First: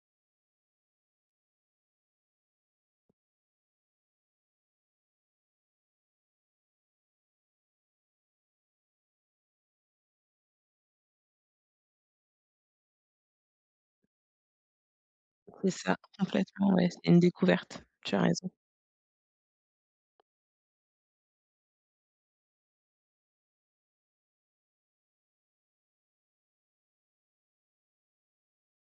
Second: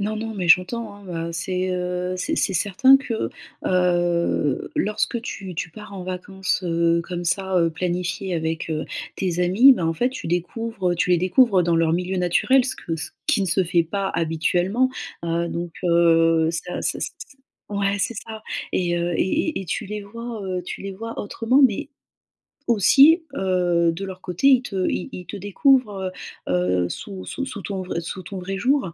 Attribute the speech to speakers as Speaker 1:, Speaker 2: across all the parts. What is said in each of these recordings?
Speaker 1: Non, non, mais j'entends, hein, heu, c'est, heu, c'est c'est certain que, heu, lorsque tu tu pars en vacances, heu, comme ça, heu, planifiées avec, heu, tes amis. Ben, en fait tu découvres, heu tu les découvres dans leur milieu naturel ce que ce qui ne se fait pas habituellement. Heu,
Speaker 2: C'est
Speaker 1: donc,
Speaker 2: ça.
Speaker 1: heu,
Speaker 2: Complètement
Speaker 1: ça
Speaker 2: ouais,
Speaker 1: ça ç
Speaker 2: c'est une
Speaker 1: ç
Speaker 2: découverte.
Speaker 1: ouais,
Speaker 2: Tu
Speaker 1: c'est
Speaker 2: as
Speaker 1: ça.
Speaker 2: raison.
Speaker 1: Et, heu, et et et tu les vois, heu tu les vois autrement, mais aussi, heu, de leur côté ils te ils ils te découvrent, heu, heu, sous sous sous ton vrai sous ton vrai jour.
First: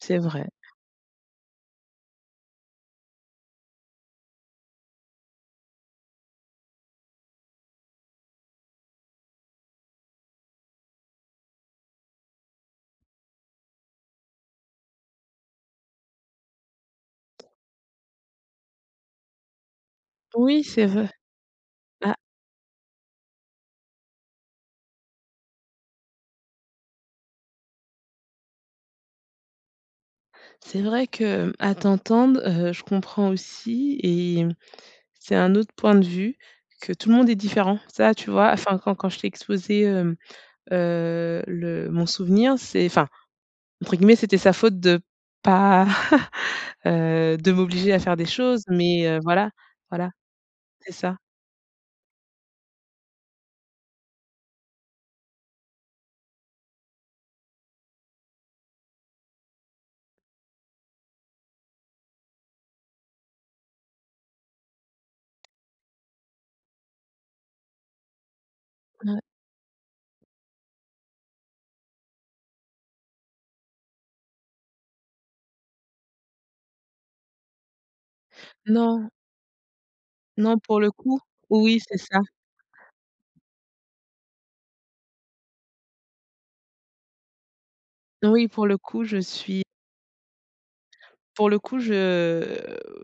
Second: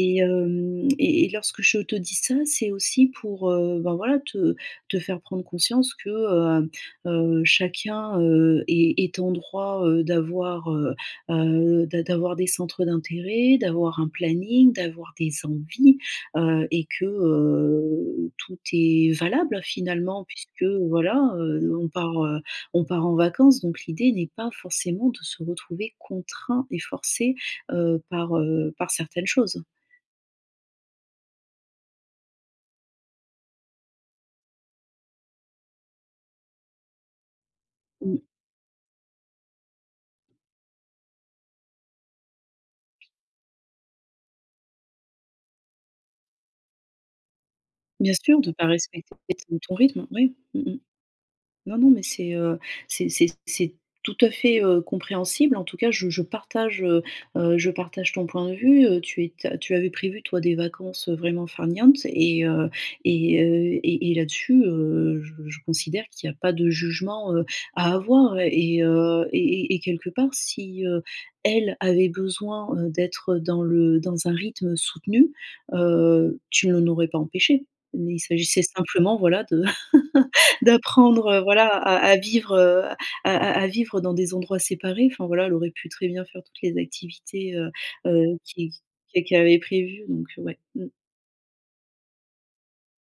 Speaker 2: C'est vrai.
Speaker 1: hem, et et lorsque je te dis ça, c'est aussi pour, heu, ben, voilà, te te faire prendre conscience que, heu, heu, chacun, heu, est est en droit, heu, d'avoir, heu, heu d'a d'avoir des centres d'intérêt, d'avoir un planning, d'avoir des envies, heu. Et que, heu, tout est valable, finalement.
Speaker 2: Oui,
Speaker 1: Puisque
Speaker 2: c'est v
Speaker 1: voilà, heu, on
Speaker 2: Ah.
Speaker 1: part, heu, on part en vacances, donc l'idée n'est pas forcément de se retrouver contraint et forcé, heu, par, heu, par certaines choses.
Speaker 2: C'est vrai qu'à t'entendre, heu, je comprends aussi et, c'est un autre point de vue, que tout le monde est différent. Ça,
Speaker 1: Mmh.
Speaker 2: tu vois, enfin, quand quand je t'ai exposé, hem, heu, le mon souvenir. C'est enfin, entre guillemets, c'était sa faute de pas heu, de m'obliger à
Speaker 1: Bien
Speaker 2: faire des
Speaker 1: sûr, de
Speaker 2: choses.
Speaker 1: pas
Speaker 2: Mais,
Speaker 1: respecter
Speaker 2: heu voilà,
Speaker 1: ton ton rythme,
Speaker 2: voilà.
Speaker 1: oui. Mmh mh.
Speaker 2: C'est ça.
Speaker 1: Non, non, mais c'est, heu, c'est c'est c'est tout à fait, heu, compréhensible. En tout cas je je partage, heu, heu, je partage ton point de vue, heu, tu éta tu avais prévu, toi, des vacances, heu, vraiment farniente et, heu, et et là-dessus, heu, je je considère qu'il y a pas de jugement, heu, à avoir. Et,
Speaker 2: Ouais.
Speaker 1: heu, et et et quelque part si, heu, elle avait besoin, heu, d'être dans le dans un rythme soutenu, heu, tu l'en aurais pas empêché. Mais il s'agissait
Speaker 2: Non.
Speaker 1: simplement, voilà, de
Speaker 2: Non pour le coup
Speaker 1: d'apprendre, heu, voilà,
Speaker 2: oui,
Speaker 1: à
Speaker 2: c'est
Speaker 1: à
Speaker 2: ça.
Speaker 1: vivre, heu, à à à vivre dans des endroits séparés. Enfin voilà, elle aurait pu très bien faire toutes les activités, heu, heu,
Speaker 2: Oui, pour
Speaker 1: qui
Speaker 2: le coup je
Speaker 1: qu qu'elle avait
Speaker 2: suis
Speaker 1: prévues, donc, heu, ouais. Mmh.
Speaker 2: pour le coup je,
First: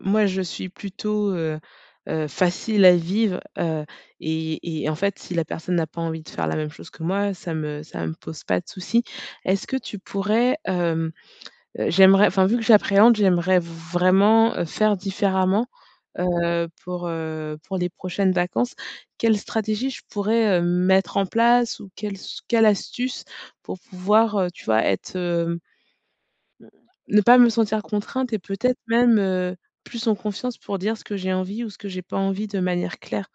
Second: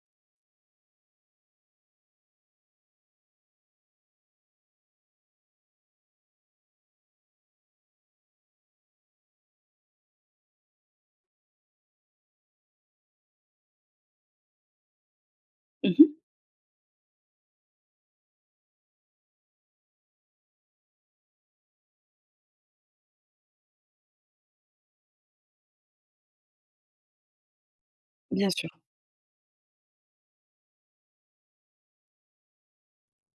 Speaker 2: moi, je suis plutôt, heu, heu, facile à vivre, heu. Et et en fait, si la personne n'a pas envie de faire la même chose que moi, ça me ça me pose pas de souci. Est-ce que tu pourrais, hem, j'aimerais enfin, vu que j'appréhende, j'aimerais vraiment, heu, faire différemment,
Speaker 1: Mmh mh.
Speaker 2: heu, pour, heu, pour les prochaines vacances. Quelle stratégie je pourrais, heu, mettre en place ou quelle s quelle astuce? Pour pouvoir, heu, tu vois, être heu mmh, ne pas me sentir contrainte et
Speaker 1: Bien sûr.
Speaker 2: peut-être même, heu, plus en confiance pour dire ce que j'ai envie ou ce que j'ai pas envie, de manière claire.